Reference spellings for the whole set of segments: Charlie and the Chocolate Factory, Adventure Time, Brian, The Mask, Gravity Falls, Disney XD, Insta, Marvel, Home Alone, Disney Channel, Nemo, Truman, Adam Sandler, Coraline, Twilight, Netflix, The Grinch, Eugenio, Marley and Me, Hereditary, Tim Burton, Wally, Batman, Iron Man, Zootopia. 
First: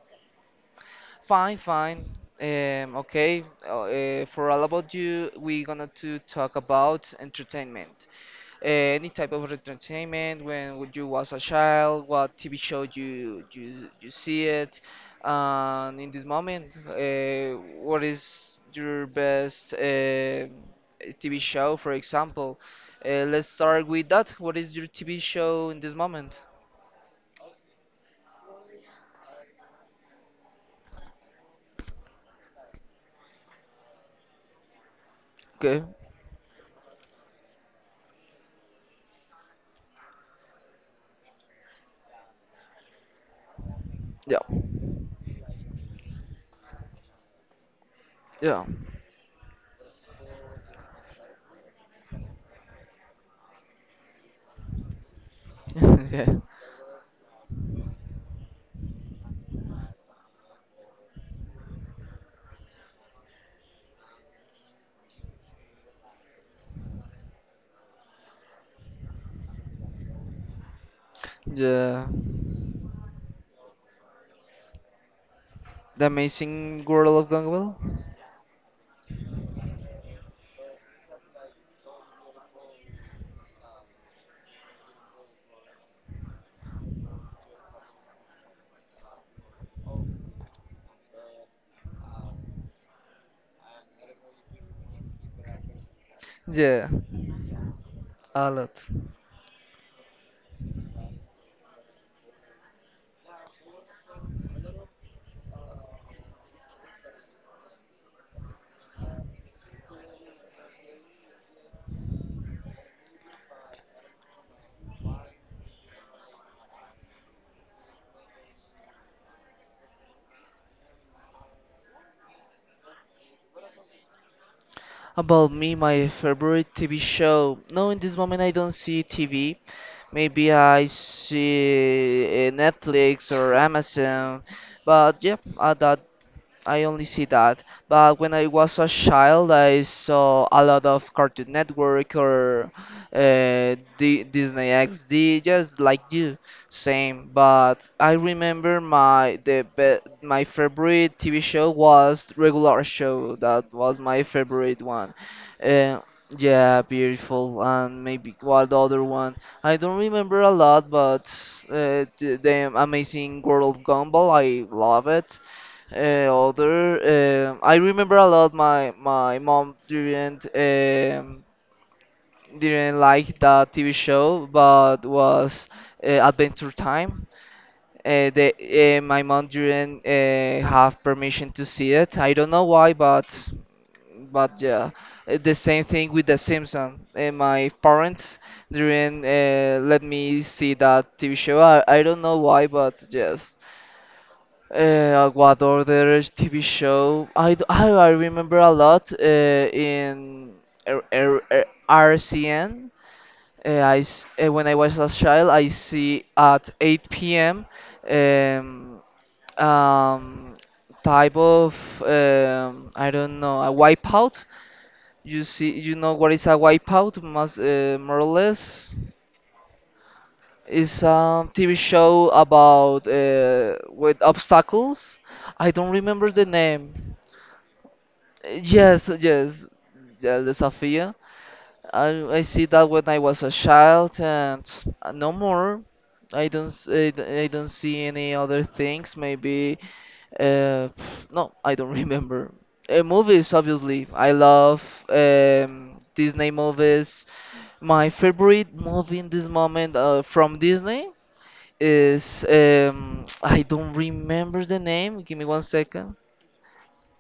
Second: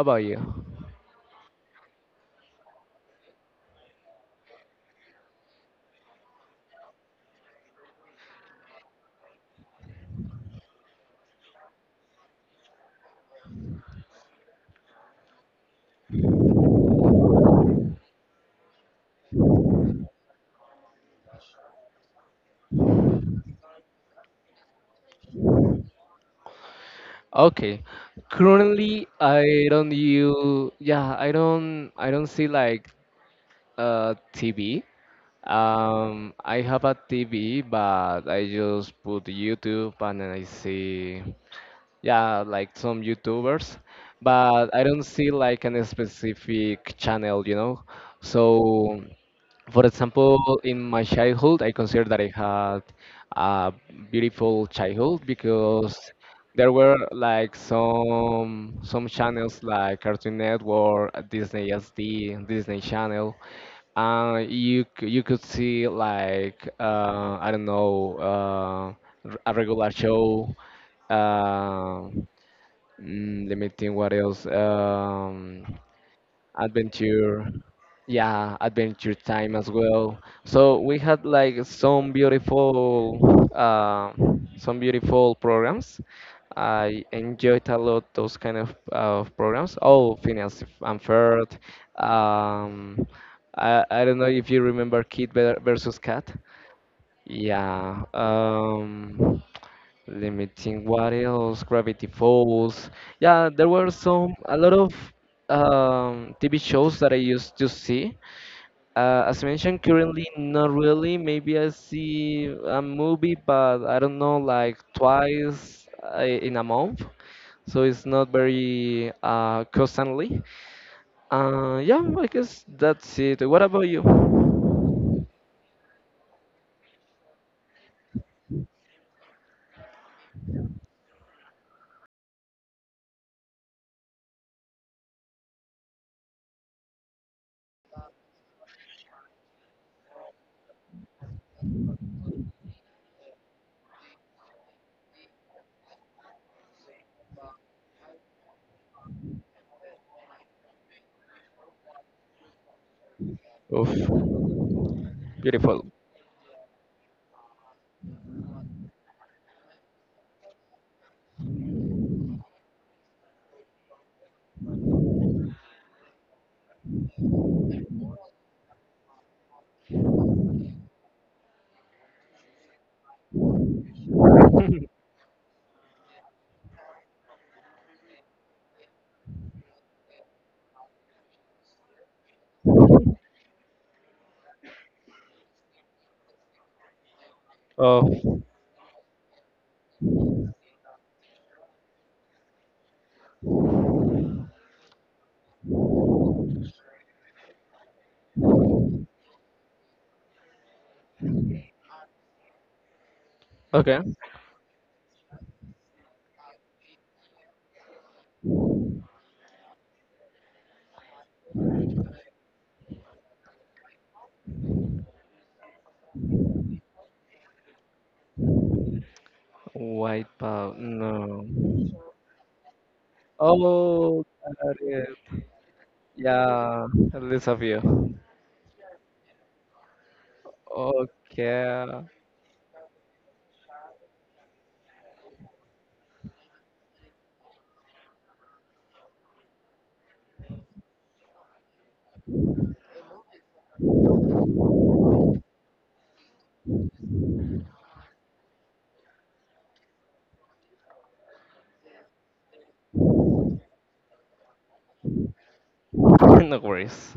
about you? Fine, fine. Okay. For all about you, we're gonna to talk about entertainment. Uh, any type of entertainment when would you was a child? What TV show you see it? And in this moment, what is your best TV show? For example, let's start with that. What is your TV show in this moment? Okay. Currently, I don't use. Yeah, I don't. I don't see like TV. Okay. I have a TV, but I just put YouTube and then I see. Yeah, like some YouTubers, Yeah. but I don't see like any specific channel. Yeah. So, for example, in my childhood, I consider that I had a beautiful childhood because Yeah. there were like some channels like Cartoon Network, Disney SD, Disney Channel. You could see like I don't know a regular show. Yeah. Uh, Let me think what else. The Amazing World of Adventure Gumball. Yeah, adventure time as well. So we had like some beautiful programs. I enjoyed a lot those kind of programs. Oh, Phineas and Ferb. Um, I, I don't know if you remember kid versus cat. Yeah. yeah A lot. um, Limiting what else? Gravity Falls. Yeah, there were some a lot of TV shows that I used to see. As mentioned, currently not really. Maybe I see a movie, but I don't know, like twice in a month. So it's not very constantly. Yeah, I guess that's it. What about you? About me, my favorite TV show. No, in this moment I don't see TV. Maybe I see Netflix or Amazon. But yeah, that I only see that. But when I was a child, I saw a lot of Cartoon Network or D Disney XD, just like you, same. But I remember my the be my favorite TV show was Regular Show. That Oof, was my favorite one. beautiful. Uh, yeah, beautiful, and maybe what other one? I don't remember a lot, but the Amazing World of Gumball, I love it. Other, I remember a lot. My mom didn't like that TV show, but was Adventure Time. They, my mom didn't have permission to see it. I don't know why, but yeah. The same thing with The Simpsons. My parents Oh, didn't let me see that TV show. I don't know why, but yes, what other TV show? I remember a lot in R- R- R- RCN. Okay. When I was a child, I see at 8 p.m. Um, um, Type of, I don't know, a wipeout. You see, you know what is a wipeout, must, more or less. White Power. It's No. a TV show about with Oh, got it. obstacles. I don't remember the Yeah, name. list of you. Yes, yes, yeah, the Safia. I Okay. I see that when I was a child and no more. I don't s- I, d- I don't see any other things. Maybe uh, no, I don't remember. Movies, obviously. I love Disney movies. My favorite movie in this moment from Disney is I don't remember the name. Give me one second. No worries.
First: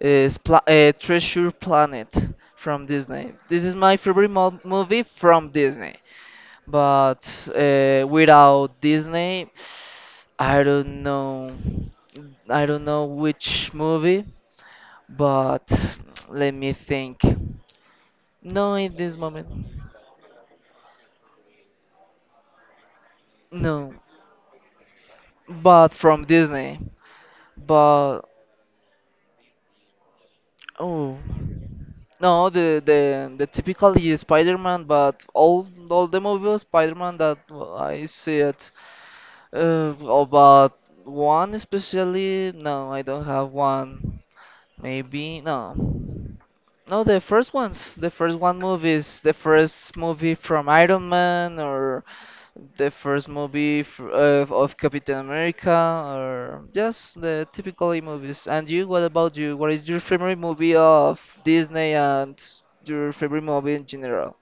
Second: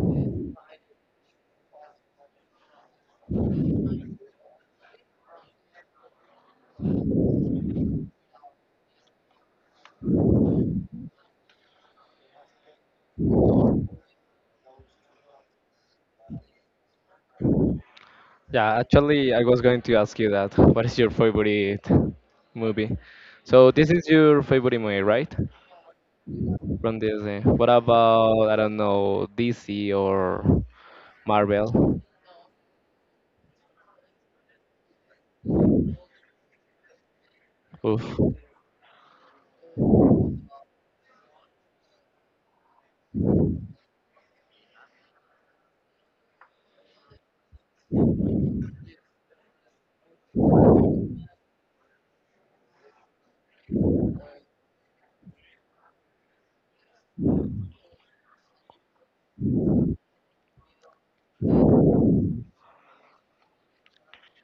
Is pla Treasure Planet from Disney. This is my favorite mo movie from Disney. But without Disney, I don't know. I don't know which movie, but let me think. No, Yeah, in this actually, I moment. was going to ask you that. What is your favorite movie? So this No, is your favorite movie, right? but from Disney. From Disney. What But about, I don't know, DC or oh. Marvel? No, the typically Spider-Man, but all the movie of Spider-Man that I Oof. see it. Oh, one especially, no, I don't have one. Maybe no, no, the first ones, the first one movies, the first movie from Iron Man or the first movie of Captain America, or just the typically movies. And you, what about you? What is your favorite movie of Disney and your favorite movie in general?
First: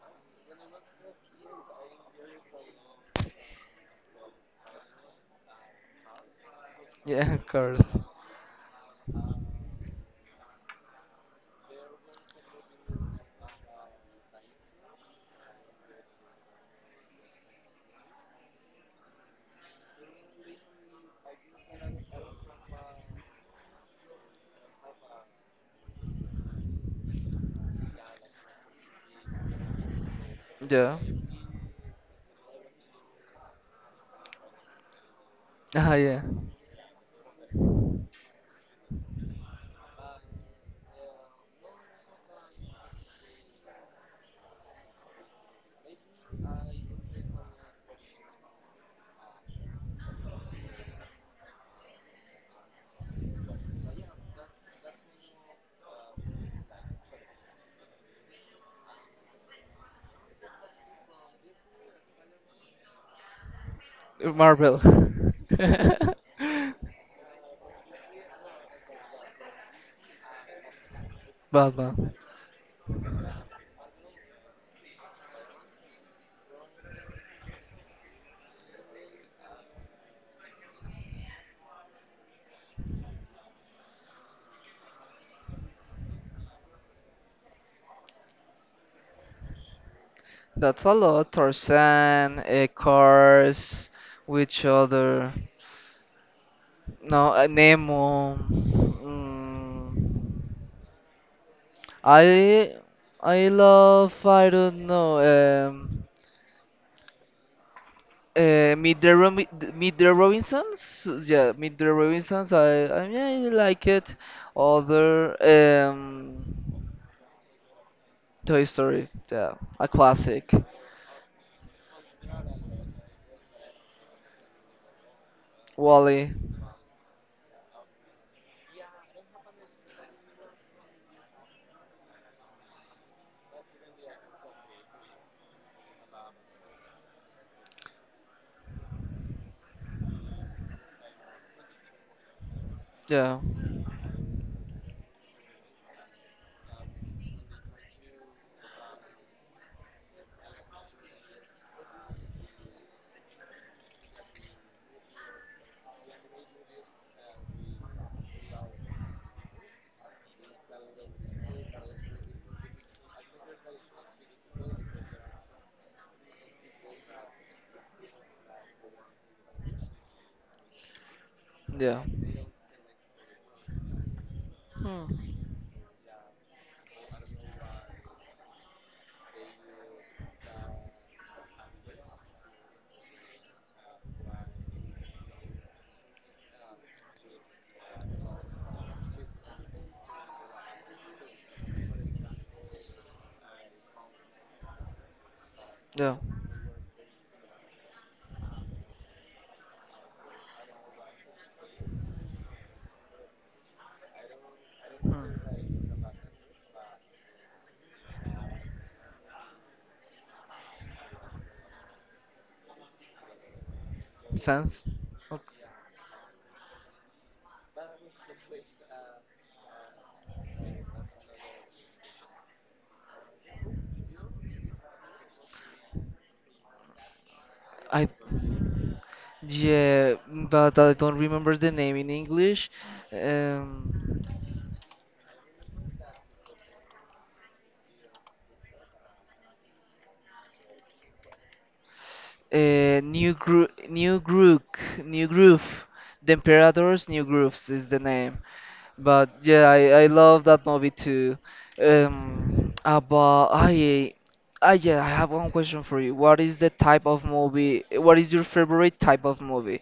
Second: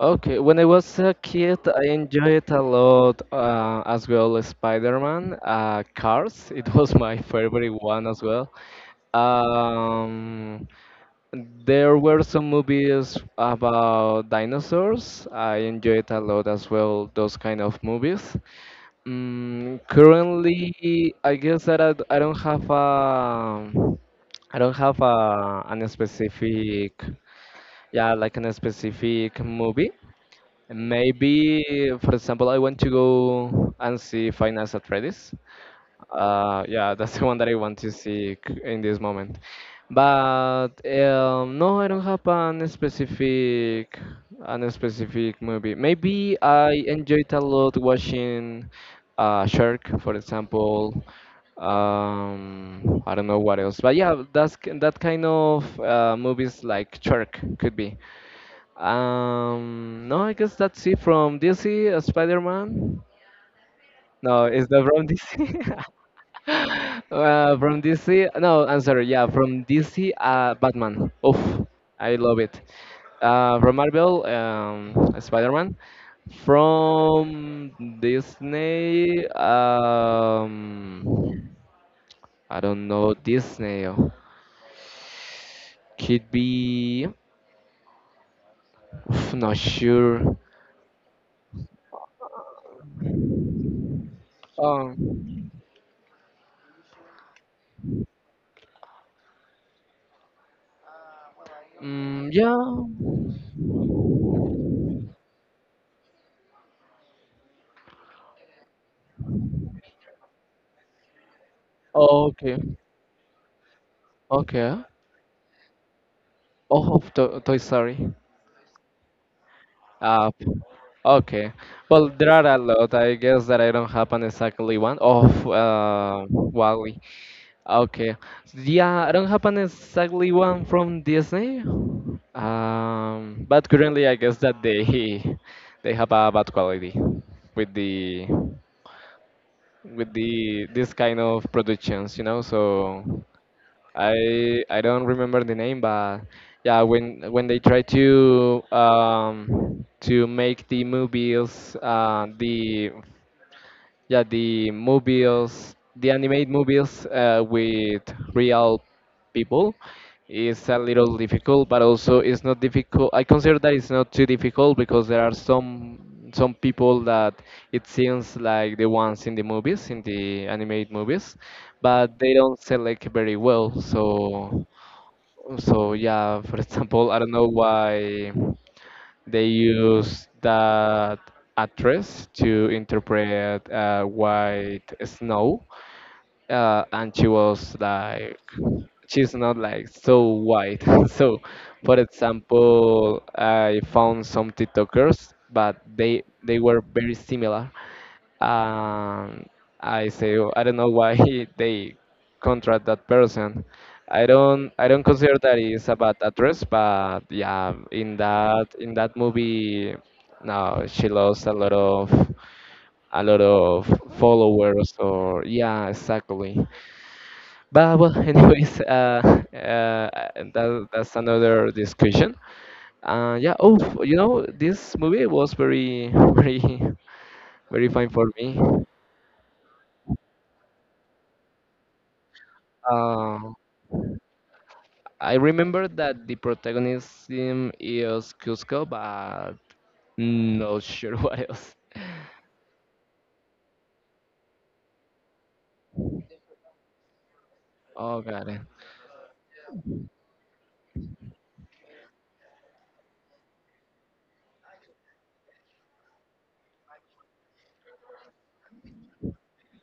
Okay, when I was a kid, I enjoyed a lot as well Spider-Man, Cars. It was my Yeah, of favorite course. one as well. Um, there were some movies about dinosaurs. I enjoyed a lot as well those kind of movies. Mm, currently, I guess that I don't have a I don't have a an specific yeah like an specific movie. Yeah. Maybe, for example, I want to go and see Final Fantasy. Ah, yeah. Yeah, that's the one that I want to see in this moment. But no, I don't have an specific movie. Maybe I enjoyed a lot watching Shark, for example. I don't know what else, but yeah, that kind of movies like Shark could be. No, I guess that's it. From DC, Spider-Man. No, it's Marvel. not from DC. From DC, no, I'm sorry, yeah, from DC, Batman. Oof, Batman. I love it. From Marvel, Spider-Man. From Disney, I don't know, Disney could be, oof, not sure. That's a lot. Tarzan, Cars, which other? Um, No, Nemo. Mm. mm, I yeah, I love. I don't know. um Meet the Robinsons. Yeah, Meet the Robinsons. okay, I mean, I like it. okay. Other. Oh, of to Toy Story. Toy Story. Yeah, a Uh, classic. okay. Well, there are a lot. I guess that I don't have an exactly one. Oh, Wally. Wally. Okay. Yeah, I don't have an exactly one from Disney. But currently, I guess that they they have a bad quality with the with the this kind of productions. So Yeah. I don't remember the name, but yeah, when they try to make the movies the yeah the movies the animated movies with real people is a little difficult, but also it's not difficult. I consider that it's not too difficult because there are some people that it seems like the ones in the movies in the animated movies, Yeah. but they don't select very well. So Hmm. so yeah, for example, I don't know why they use that actress to interpret White Snow, and she was like, she's not like so white. So, for example, I found some TikTokers, but Yeah. they were very similar. um, I say "Oh, I don't know why they contract that person. I don't consider that is a bad actress, but yeah, in that movie, no, she lost a lot of Sense. followers or Okay. yeah, exactly." But well, anyways, uh, that's another discussion. Yeah. Oh, you know, this movie was very very very fine I for me. Yeah, but I don't remember the name in English. Uh, um I remember that the protagonism is Cusco, but not sure what else. New groove, new groove. The Imperators, New Grooves is the Oh, name. got it. But yeah, I love that movie too. About, I yeah, I have one question for you. What is the type of movie? What is your favorite type of movie?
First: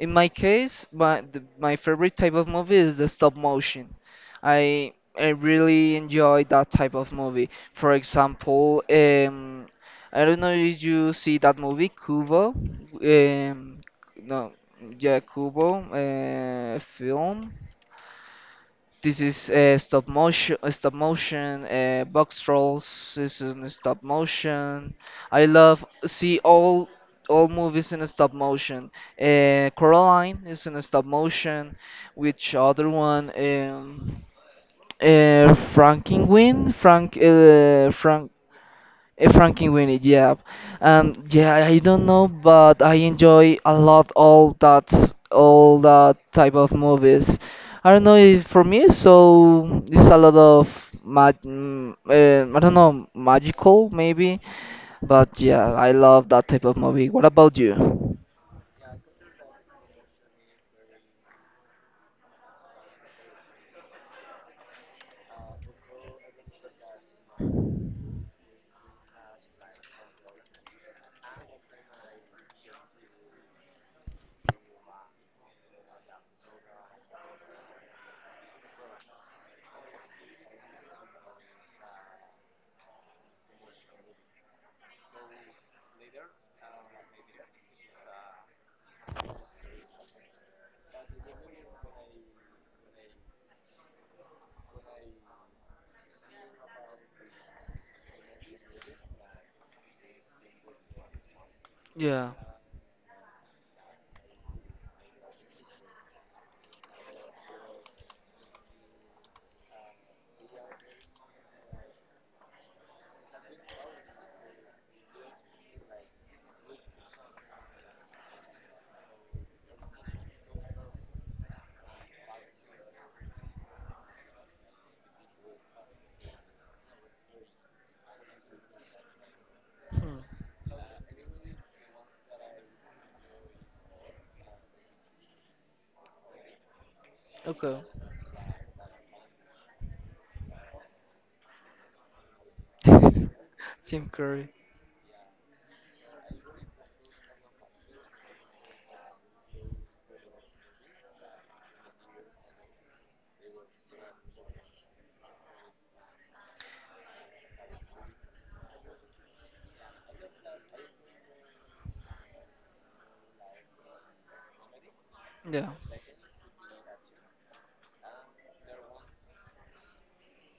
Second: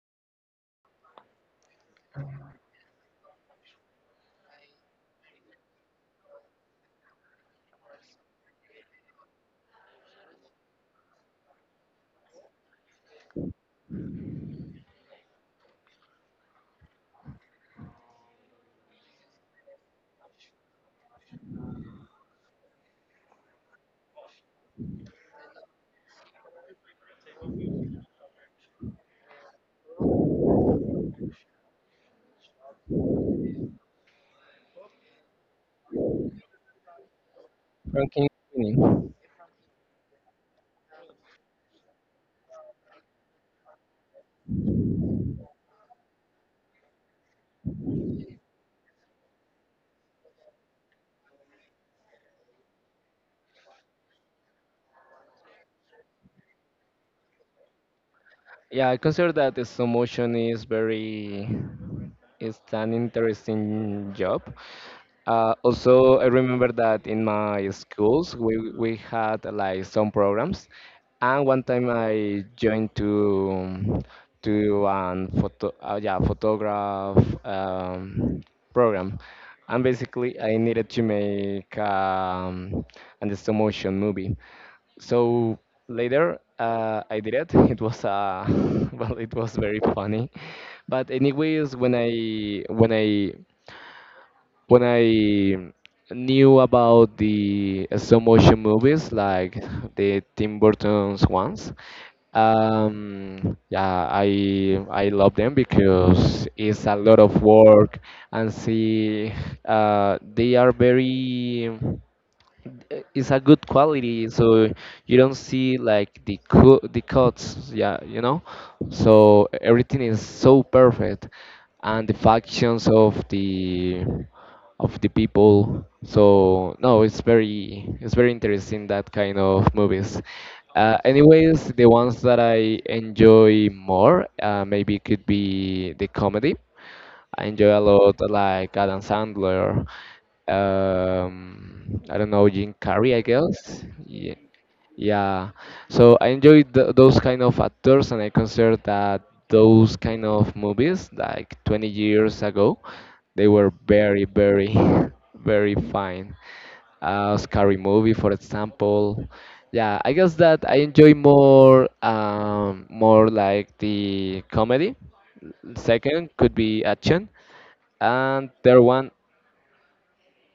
In my case, my favorite type of movie is the stop motion. I I really enjoy that type of movie. For example, I don't know if you see that movie Kubo. Um, no, yeah, Kubo film. This is stop motion, box trolls. This is in stop motion. I love see all movies in stop motion. Coraline is in stop motion. Which other one? Frankenweenie, From Frank. King's Landing. Frankie Winnie, yeah. Yeah, I don't know, but I enjoy a lot all that type of movies. I don't know if for me, so it's a lot of I don't know, magical maybe, but yeah, I love that type of movie. What about you? Yeah, I consider that the slow motion is very It's an interesting job. Also, I remember that in my schools we had like some programs, and one time I joined to an photo yeah, photograph um, program, and basically I needed to make an stop motion movie. So later I did it. It was well, it was very funny. But anyways, when I knew about the stop motion movies like the Tim Burton's ones, Yeah. Yeah, I love them because it's a lot of work and see, they are very it's a good quality, so you don't see like the cuts, yeah, you know. So everything is so perfect, and the factions of the people. So no, it's very interesting that kind of movies. Anyways, the ones that I enjoy more maybe could be the comedy. I Okay. enjoy a lot like Adam Sandler. I don't know Jim Carrey, I guess. Jim Yeah. Curry. Yeah, so I enjoy th those kind of actors, and I consider that those kind of movies, like 20 years ago, they were very, very, very fine. Scary Movie, for example. Yeah, I guess that I enjoy more, more like the comedy. Yeah. Second could be action, and third one,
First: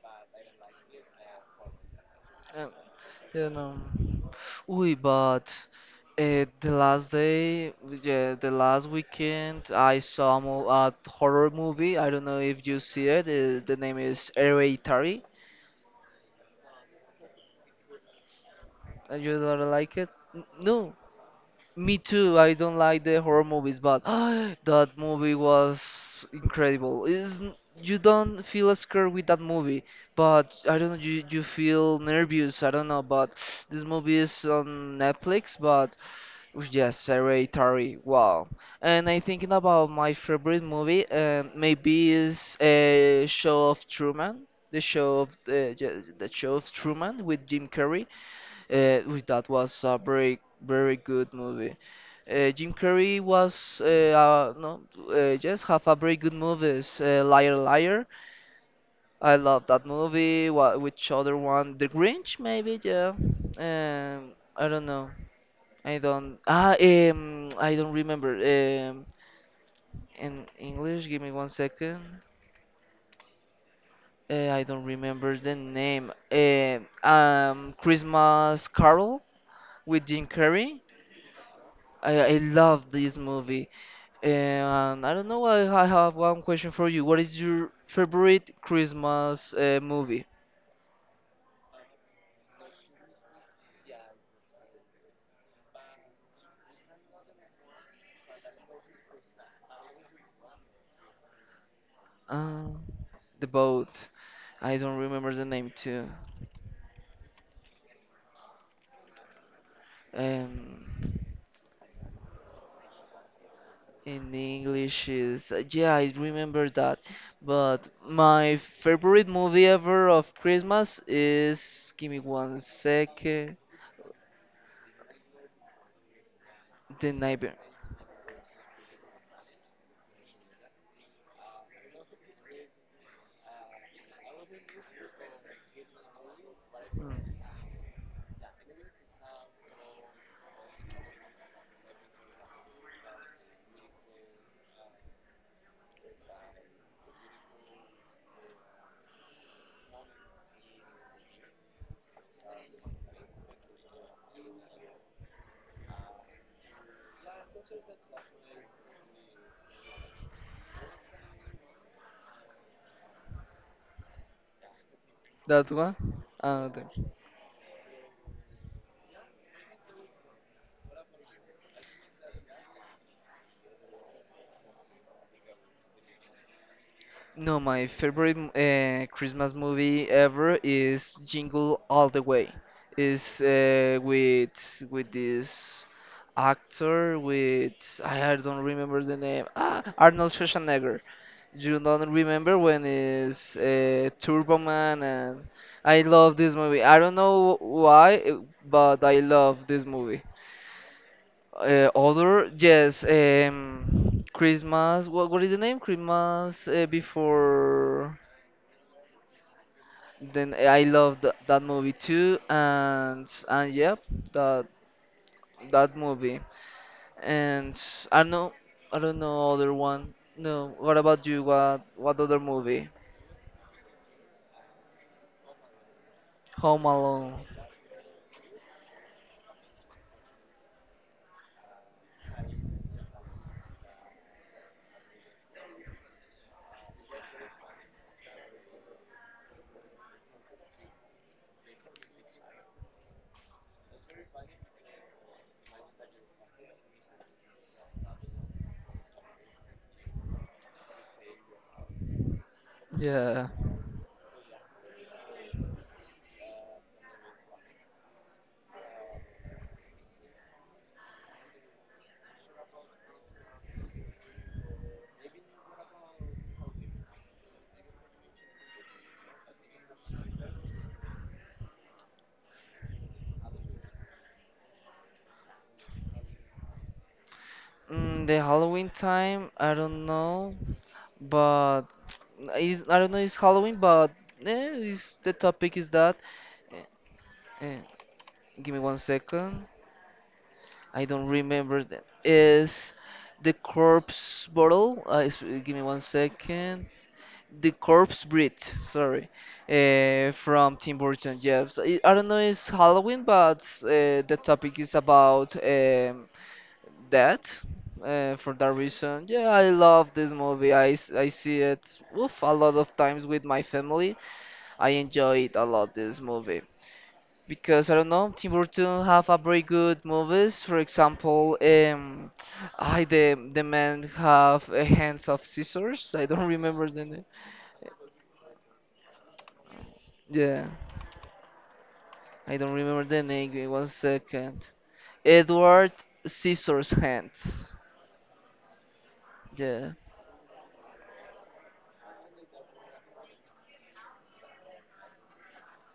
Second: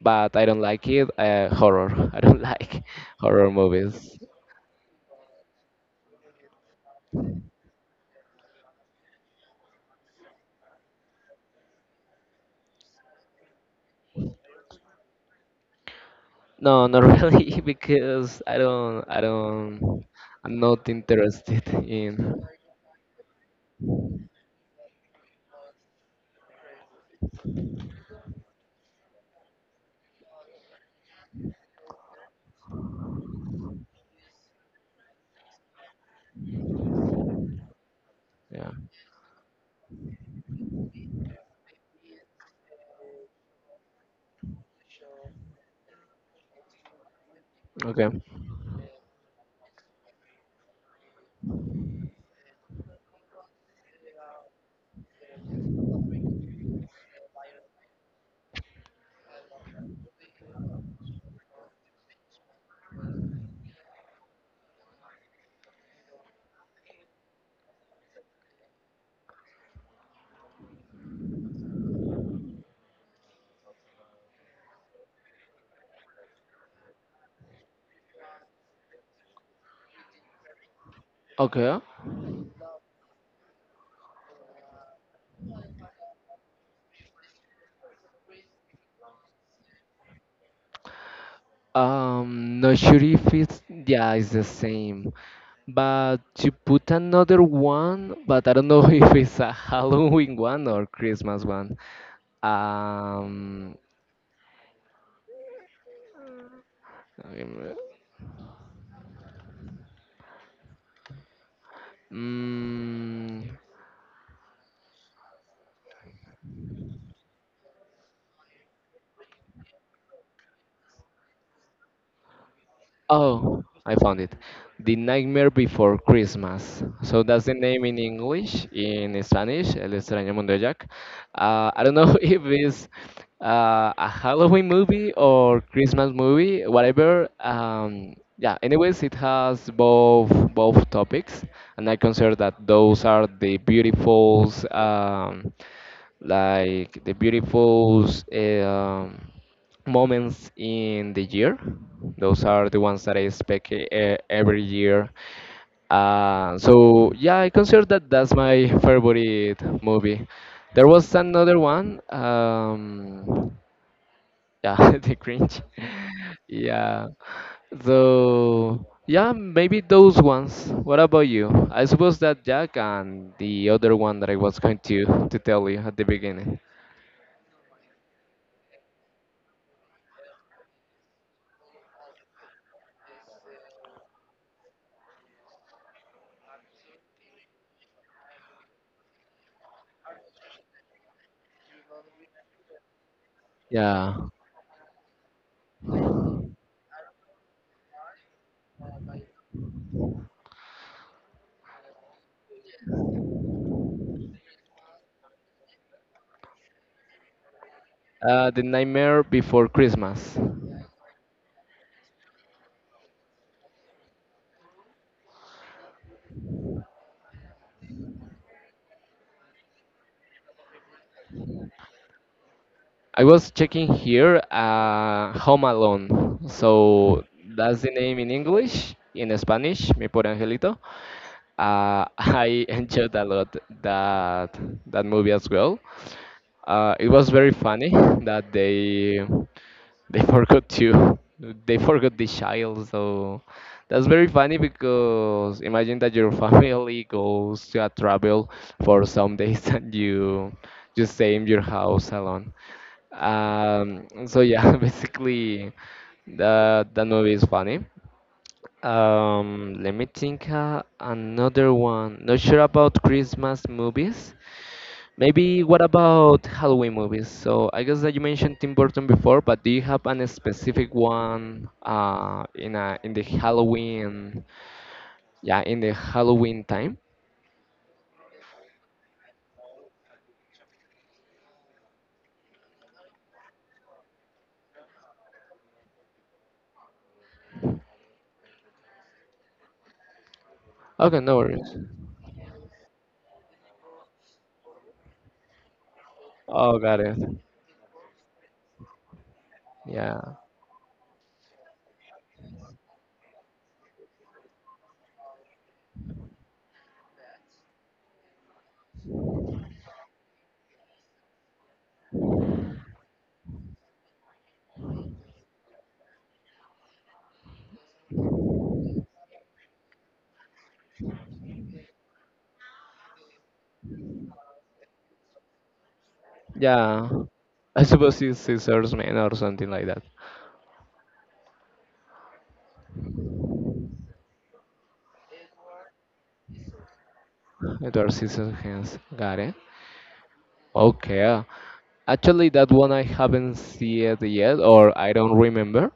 but I don't like it, horror. I don't like horror Yeah, no. movies. Uy, but the last day, yeah, the last weekend, I saw a horror movie. I don't know if you see it. The name is Hereditary. No, not really, because I You don't like don't, it? I'm not No. interested Me too. in. I don't like the horror movies, but that movie was incredible. Is You don't feel scared with that movie, but I don't know. You feel nervous. I don't know. But this movie is on Netflix. But yes, Hereditary. Wow. Yeah. And I'm thinking about my favorite movie, and maybe is a show of Truman. The show of Truman with Jim Carrey. Okay. Uh, that was a very very good movie. Jim Carrey was no, yes, have a very good movies. Liar Liar, I love that movie. What Which other one? The Grinch maybe, yeah. I don't know. I don't remember in English. Give me one second. I don't remember the name. Christmas Carol with Jim Carrey. Okay. I love this movie. And I don't know, I have one question for you. What is your favorite Christmas movie? Not sure if it's yeah, it's the same. But you put another one, but I don't know if it's a Halloween one or Christmas one. Um, the Um, boat. I don't remember the name too. um, Um, mm, in English is yeah, I remember that. But my favorite movie ever of Christmas is give me one second, Oh, I found it. The Nightmare Before Christmas. The So that's the Neighbor. name in English. In Spanish, El Extraño Mundo de Jack. I don't know if it's a Halloween movie or Christmas movie, Hmm. whatever. Yeah. Anyways, it has both both topics, and I consider that those are the beautifuls, like the beautifuls. Um, moments in the year. Those are the ones that I expect every year. So yeah, I consider that that's my favorite movie. There was another one. Yeah, the cringe. That one? Okay. Yeah. So yeah, maybe those ones. What about you? I suppose that Jack and the other one that I was going to tell you at the beginning. No, my favorite Christmas movie ever is Jingle All the Way. Is with this actor with I don't remember the name. Arnold Schwarzenegger. You don't remember when is Yeah. Turbo Man. And I love this movie. I don't know why, but I love this movie. Other, yes, Christmas. What is the name? Christmas before. The Nightmare Before Christmas. Then I loved th that movie too, and yep, that that movie. And I know I don't know other one. No, what about you? What other movie? I was checking here, Home Alone. Home So Alone. that's the name in English. In Spanish, Mi Pobre Angelito. I enjoyed a lot that that movie as well. It was very funny that they forgot to they forgot the child. So that's very funny because imagine that your family goes to a travel for some days and you stay in your house alone. Yeah. So yeah, basically, that that movie is funny. Let me think another one. Not sure about Christmas movies. Maybe what about Halloween movies? So I guess that you mentioned Tim Burton before, but do you have an specific one in the Halloween? Yeah, in the Halloween time. The Halloween time, I don't know, but is I don't know, it's Halloween, but it's, the topic is that. Eh, eh, Give me one second. I Okay, don't no worries. remember them. Is the corpse bottle? Give me one Oh, second. got it. The Corpse Bride, sorry, Yeah, from Tim Burton. Yes, I don't know. It's Halloween, but the topic is about death. For that reason, yeah, I love this movie. I see it oof, a lot of times with my family. I enjoy it a lot. This movie because I don't know. Tim Burton have a very good movies. For example, I the man have a hands of scissors. I don't remember the yeah. name. I suppose it's Scissors Man or something like that. Yeah. I don't remember the name. Give me One second. Edward Scissors Hands. Dark Season hands. Got it. Yeah. Okay. Actually, that one I haven't seen it yet, or I don't remember.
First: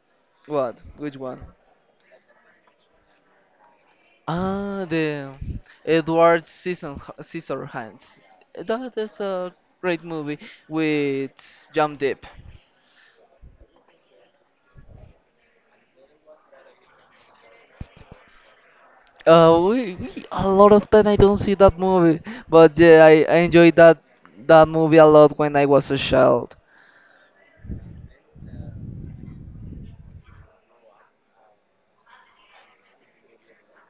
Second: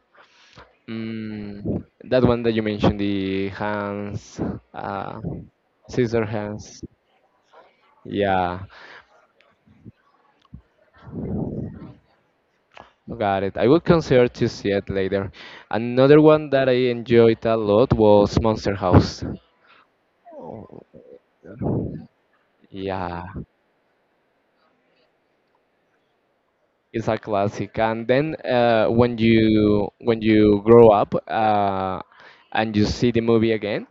What? Which one? Mm, that one that you mentioned, the hands, uh, The scissor Edward hands. Scissorhands. Yeah, That is a great movie with Jump Deep. got it. I will consider to see it later. Another one that I enjoyed a lot was Monster House. We A lot of time I don't see that movie, but yeah, I, Yeah, I enjoyed that movie a lot when I was a child. it's a classic. And then when you grow up and you see the movie again,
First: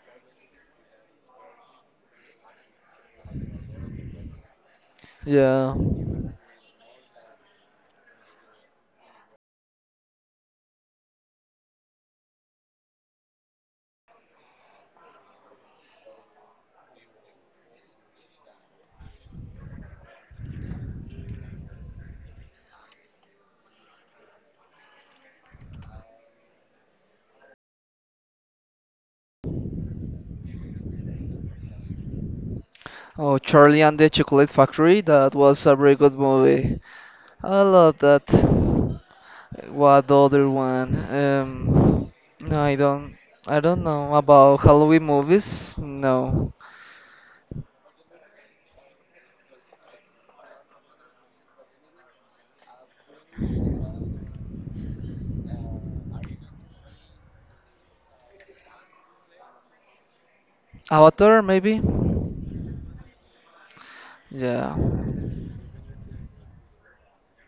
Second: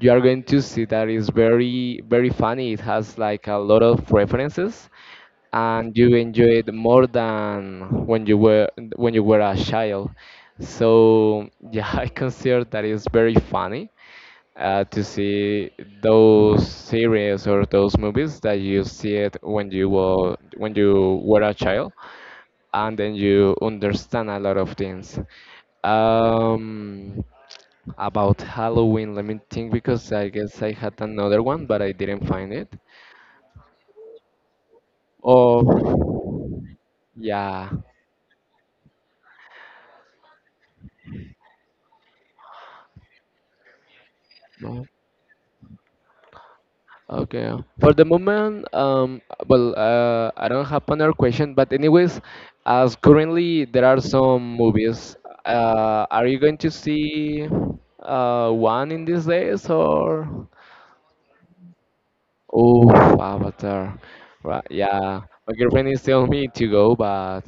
you are going to see that it's very very funny. It has like a lot of references, Yeah. and you enjoy it more than when you were a child. So yeah, I consider that it's very funny to see those series or those movies that you see it when you were a child and then you understand a lot of things. Um, about Halloween, let me think, because I guess I had another one, but I didn't find it. Oh, Charlie and the Chocolate Factory. That was a very good Oh, movie. I yeah. love that. What the other one? No, I don't. I don't know about No. Halloween movies. No. Okay. For the moment, well, I don't have another question, but anyways, as currently there are some movies, are you going to see one in these days or? Avatar, maybe. Oh, Avatar. Right, Yeah. yeah. My girlfriend is telling me to go, but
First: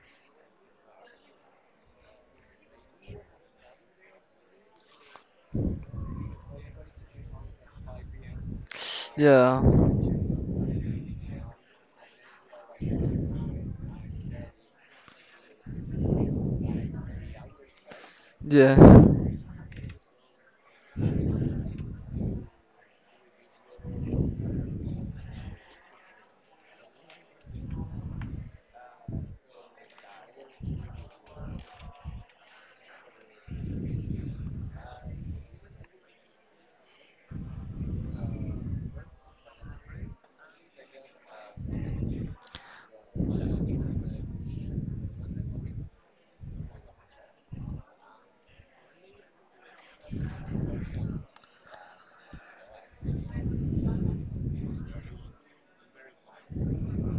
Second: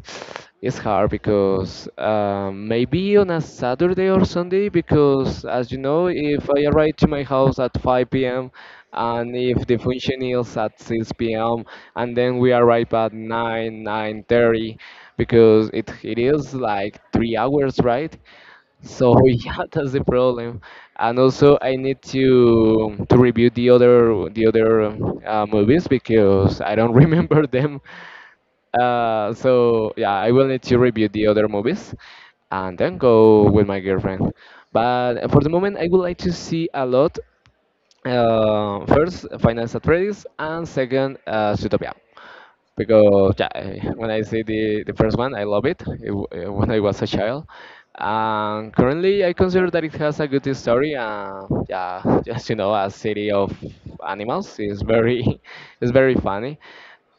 it's hard because maybe on a Saturday or Sunday, because as you know, if I arrive to my house at 5 p.m. and Yeah. if the function is at 6 p.m. and then we arrive at 9, 9:30, because it is like 3 hours, right? Yeah. So yeah, that's the problem. And also, I need to review the other movies because I don't remember them. So yeah, I will need to review the other movies and then go with my girlfriend. But for the moment, I would like to see a lot. First, Finance Atreides, and second, Zootopia because yeah, when I see the first one, I love it, when I was a child. And currently, I consider that it has a good story. Yeah, just a city of animals is very, is very funny.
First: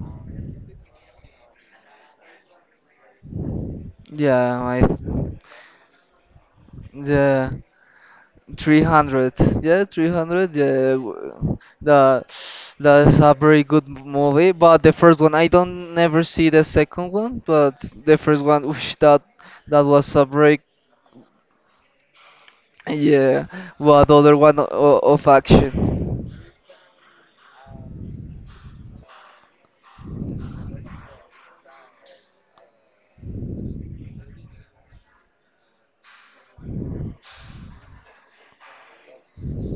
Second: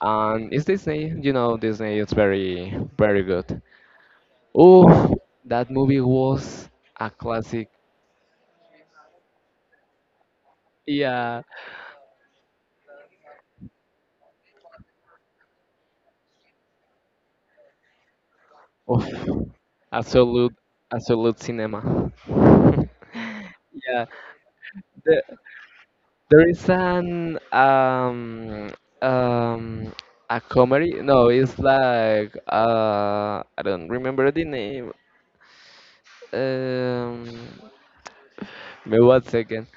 And it's Disney, Disney is very, very good. Yeah. I. Oh, that movie was a Yeah. classic. 300. Yeah, 300. Yeah. Yeah, w- The That's a very good movie, but the first one I don't never see the second one, but the first one, whoosh, of that was a absolute, very. absolute cinema. Yeah, Yeah, what other one the, of action? there is an um a comedy. No, it's like I don't remember the name. Um, Maybe one second.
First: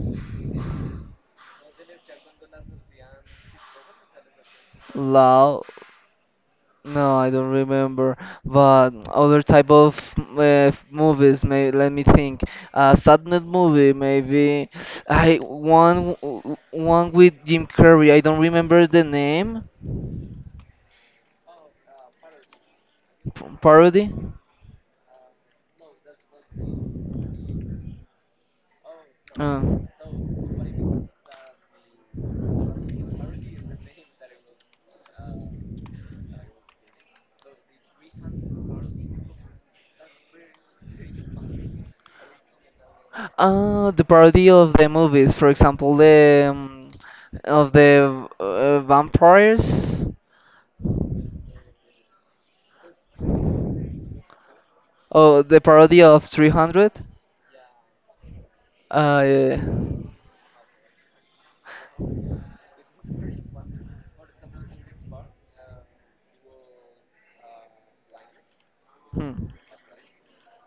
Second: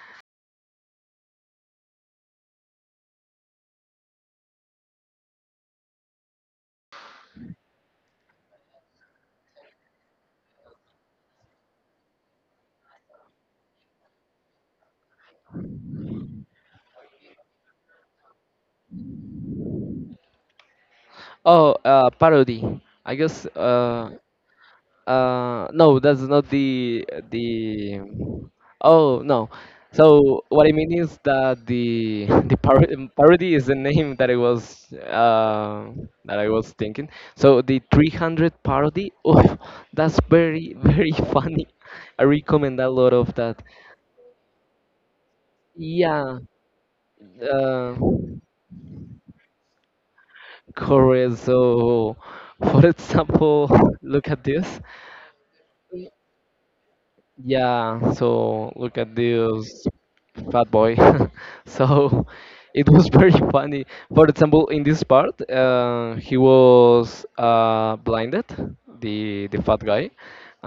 Loud? No, I don't remember. But other type of movies, may let me think. Sadness movie, maybe. I One with Jim Carrey. I don't remember the name. Oh, parody. I guess Parody. uh no, that's not the. Oh no. Uh, So what I mean is that the the par parody is the name that I was thinking. So the 300 parody. Oh, that's very very funny. I recommend a lot of that. The parody of the movies. For example, Yeah. the of Uh, the vampires. Correct. So, for example, look at this. Oh, the parody of 300. Yeah, so look at I this fat boy. So it was very funny. For example, in this part, he was blinded, Hmm. the fat guy.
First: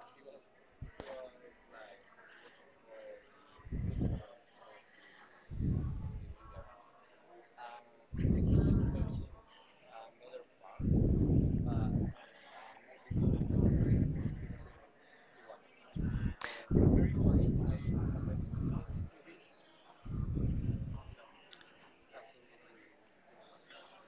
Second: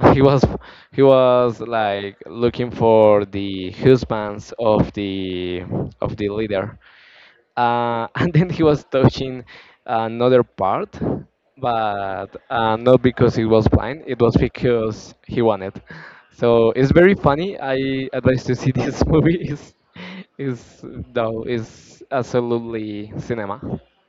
He was he was like looking for the husbands of the leader and then he was touching another part, but not because he was blind. It was because he wanted. So it's very funny. I advise to see this movie. Is though is absolutely cinema.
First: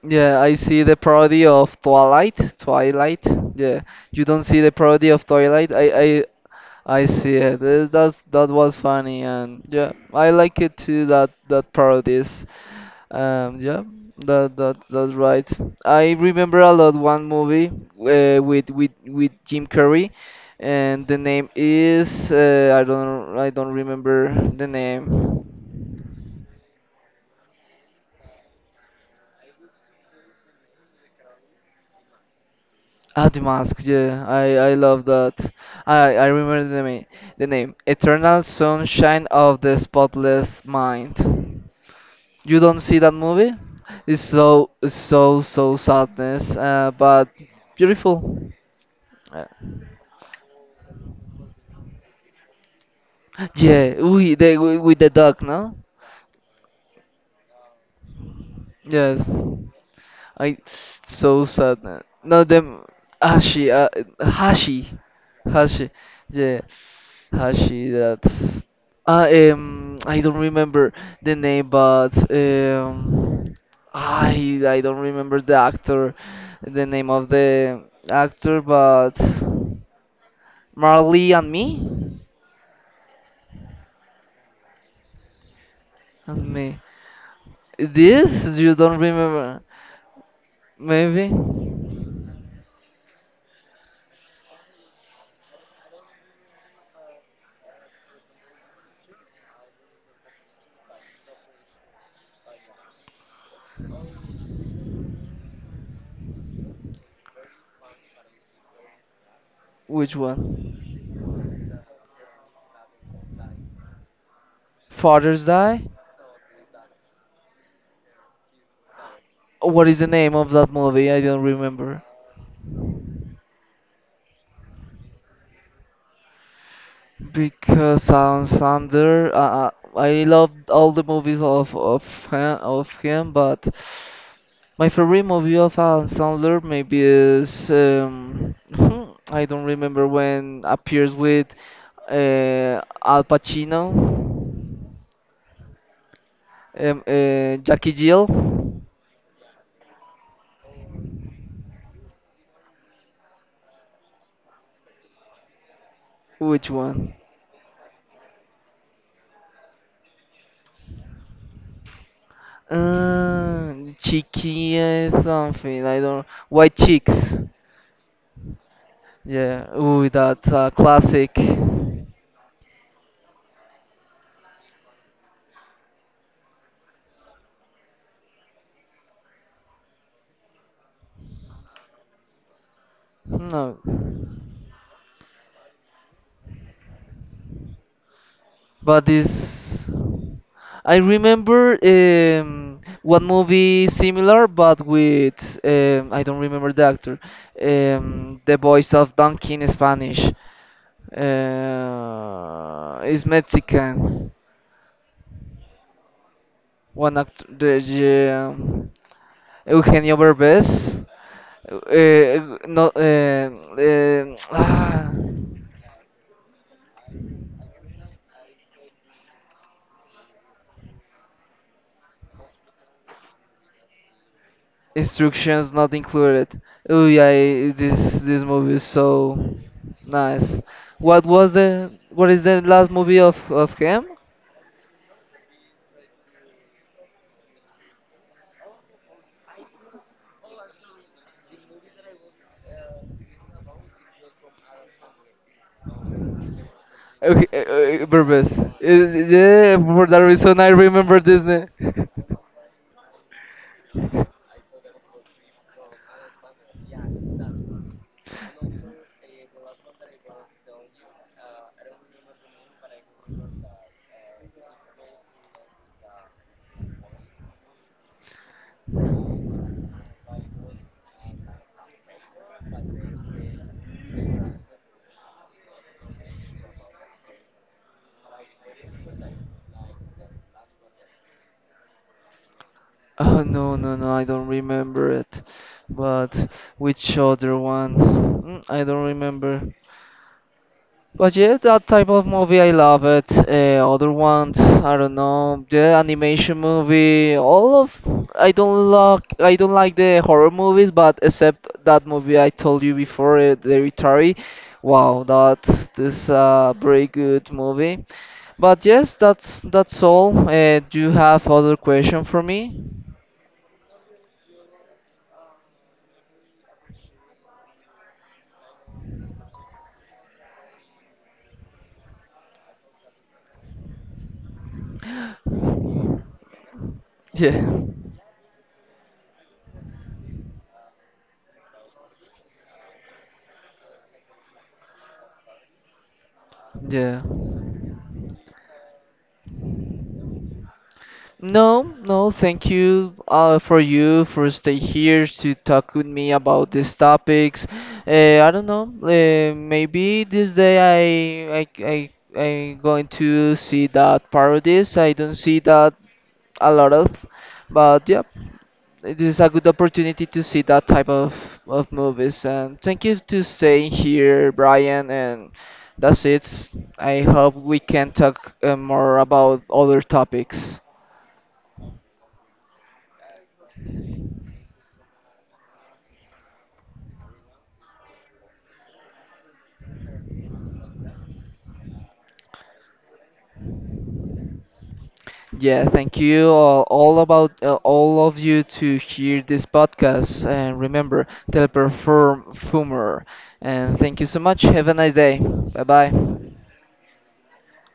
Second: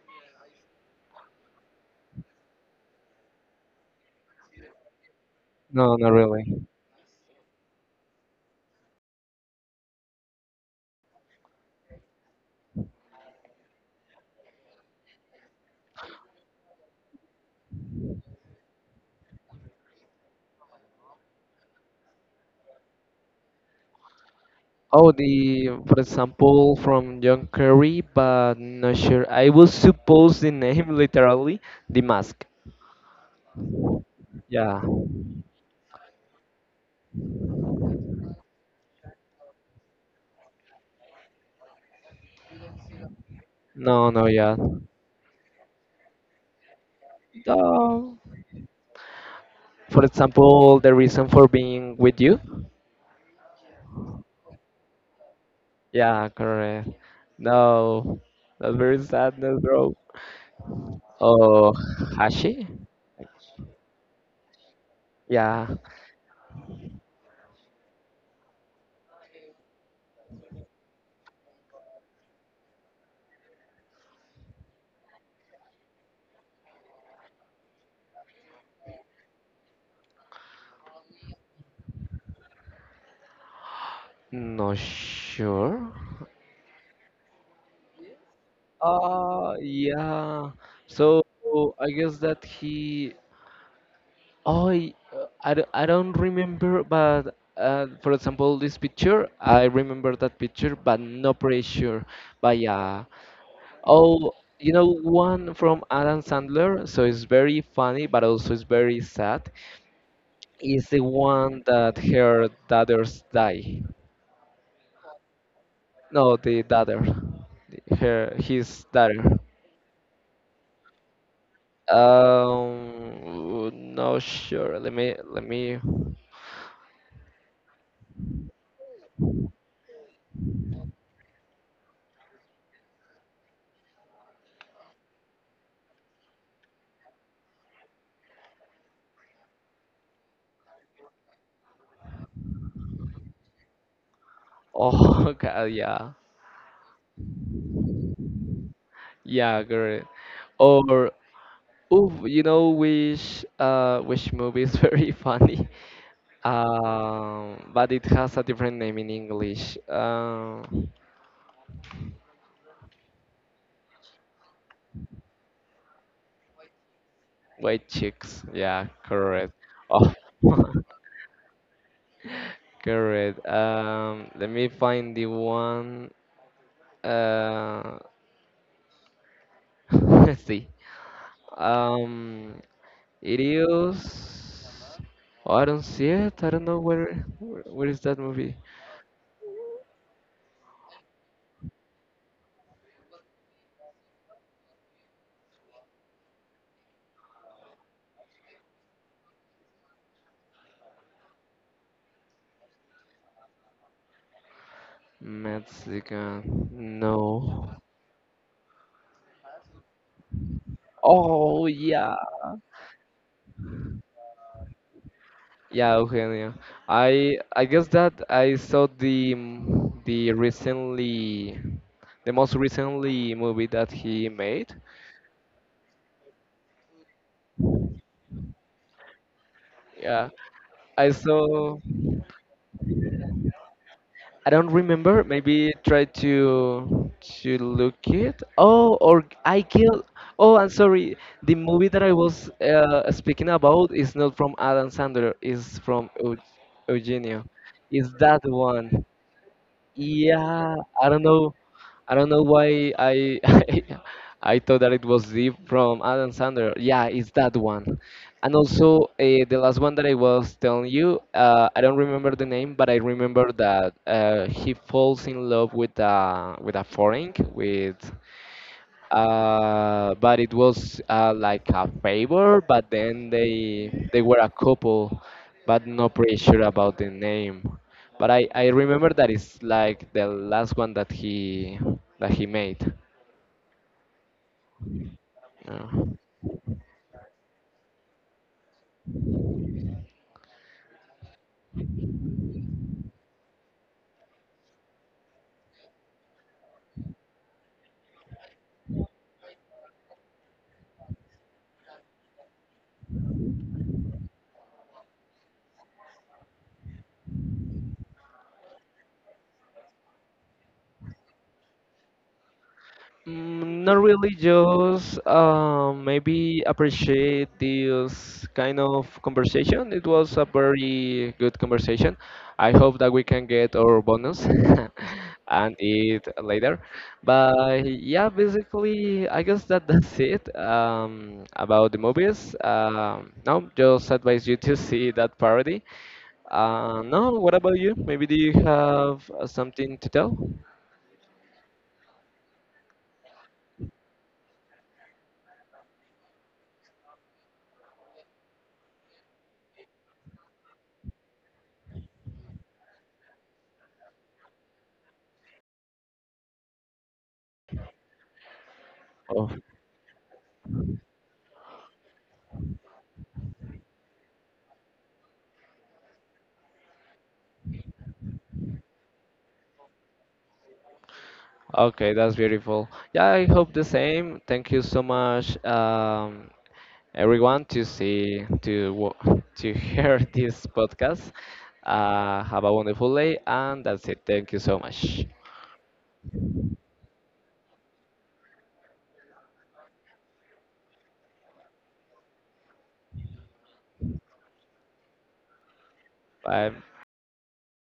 Yeah, I see the parody of Twilight. Yeah, you don't see the parody of Twilight. I No, not I really. I see it. That's that was funny, and yeah, I like it too. That parodies. Yeah, that's right. I remember a lot one movie with with Jim Carrey, and the name is I don't remember the Oh, name. the for example from John Kerry, but not sure. I will suppose the name literally the mask. The mask. Yeah, I Yeah. love that. I remember the name. The name Eternal Sunshine of the Spotless Mind. You don't see that movie? No, It's no, yeah. so sadness, but Uh, beautiful. Uh, For example, the reason for being with you. Yeah, we the with the dog, no? Yeah, correct. No, that's very Yes. sadness, bro. I so Oh, sad, man. No, Hashi? them Hashi, Hashi, Yeah, Hashi, yeah, Hashi. That's I don't remember the name, but I don't remember the actor, the name of the actor, but Marley and me, not sure. and me. This you don't remember? Yeah. So Maybe I guess that he. Oh, I, I, don't remember, but for example, this picture, I remember that picture, but not pretty sure. But yeah, Oh, one from Adam Sandler, so it's very funny, but also it's very sad. which Is one? the one that her daughters die. Father's Day? No, the daughter, her his daughter. What is the name of that movie? I don't remember. No, sure. Let me. Because Adam Sandler, I love all the movies of him, but my favorite movie of Adam Sandler maybe is I don't remember when appears with Al Pacino, Oh God, yeah, Jackie Jill. yeah, girl. Or ooh, you know which movie is very funny. Which one? But it has a different name in English. Uh, Cheeky something. I don't. White chicks. White chicks. Yeah, correct. Yeah, ooh, Oh, that's a classic. correct. Let me find the one. Uh, let's see. Um, it No, is. Oh, I don't see it. I don't know where. Where is that movie? but this. I remember one movie similar, but with I don't remember the actor, the voice of Donkey in Spanish. Is Mexican. Mexican. One actor, No. Eugenio Derbez. Oh yeah. No, Yeah, Eugenio. I guess that I saw the recently the most recently movie that he made. Instructions not included. Oh yeah, this movie is so Yeah, nice. I saw. What is the last movie of him? I don't remember. Maybe try to look it. Oh, or I killed. Oh, I'm sorry. The movie that I was speaking about is not from Adam Sandler. It's from Eugenio. Okay, Is that Burbs. one? Yeah, for that reason I Yeah, I remember don't know. Disney. I don't know why I I thought that it was Deep from Adam Sandler. Yeah, it's that one. And also the last one that I was telling you, I don't remember the name, but I remember that he falls in love with a foreign with but it was like a favor. But then they were a couple, but not pretty sure about the name. But I remember that it's like the last one that he made. Oh, no, no, no, I don't remember it. Yeah. But which other one? Mm, I don't remember. But yeah, that type of movie, I love it. Other ones, I don't know, the animation movie, all of. I don't like, the horror movies, but except that movie I told you before, The Retary. Wow, that's this very good movie. But yes, that's all. Do you have other question for me? Mm, not really, just maybe appreciate this kind of conversation. It was a very good conversation. I hope that we can get our bonus and eat later. Yeah, But yeah, basically, I guess that that's it about the movies. No, just advise you to see that parody. Yeah. No, what about you? Maybe do you have something to tell? No, no, thank you for you, for stay here to talk with me about these topics. I don't know. Maybe this day I'm going to see that parodies. I don't see that a lot of, but yeah, it is a good opportunity to see that type of movies. And thank you to staying here, Brian. And that's it. I hope we can talk more about other topics. Okay, that's beautiful. Yeah, I hope the same. Thank you so much, everyone, to see to hear this podcast. Have a wonderful day, and that's it. Thank you so much. Yeah, thank you all about all of you to hear this podcast and remember teleperformer, and thank you so much. Have a nice day. Bye bye. Bye.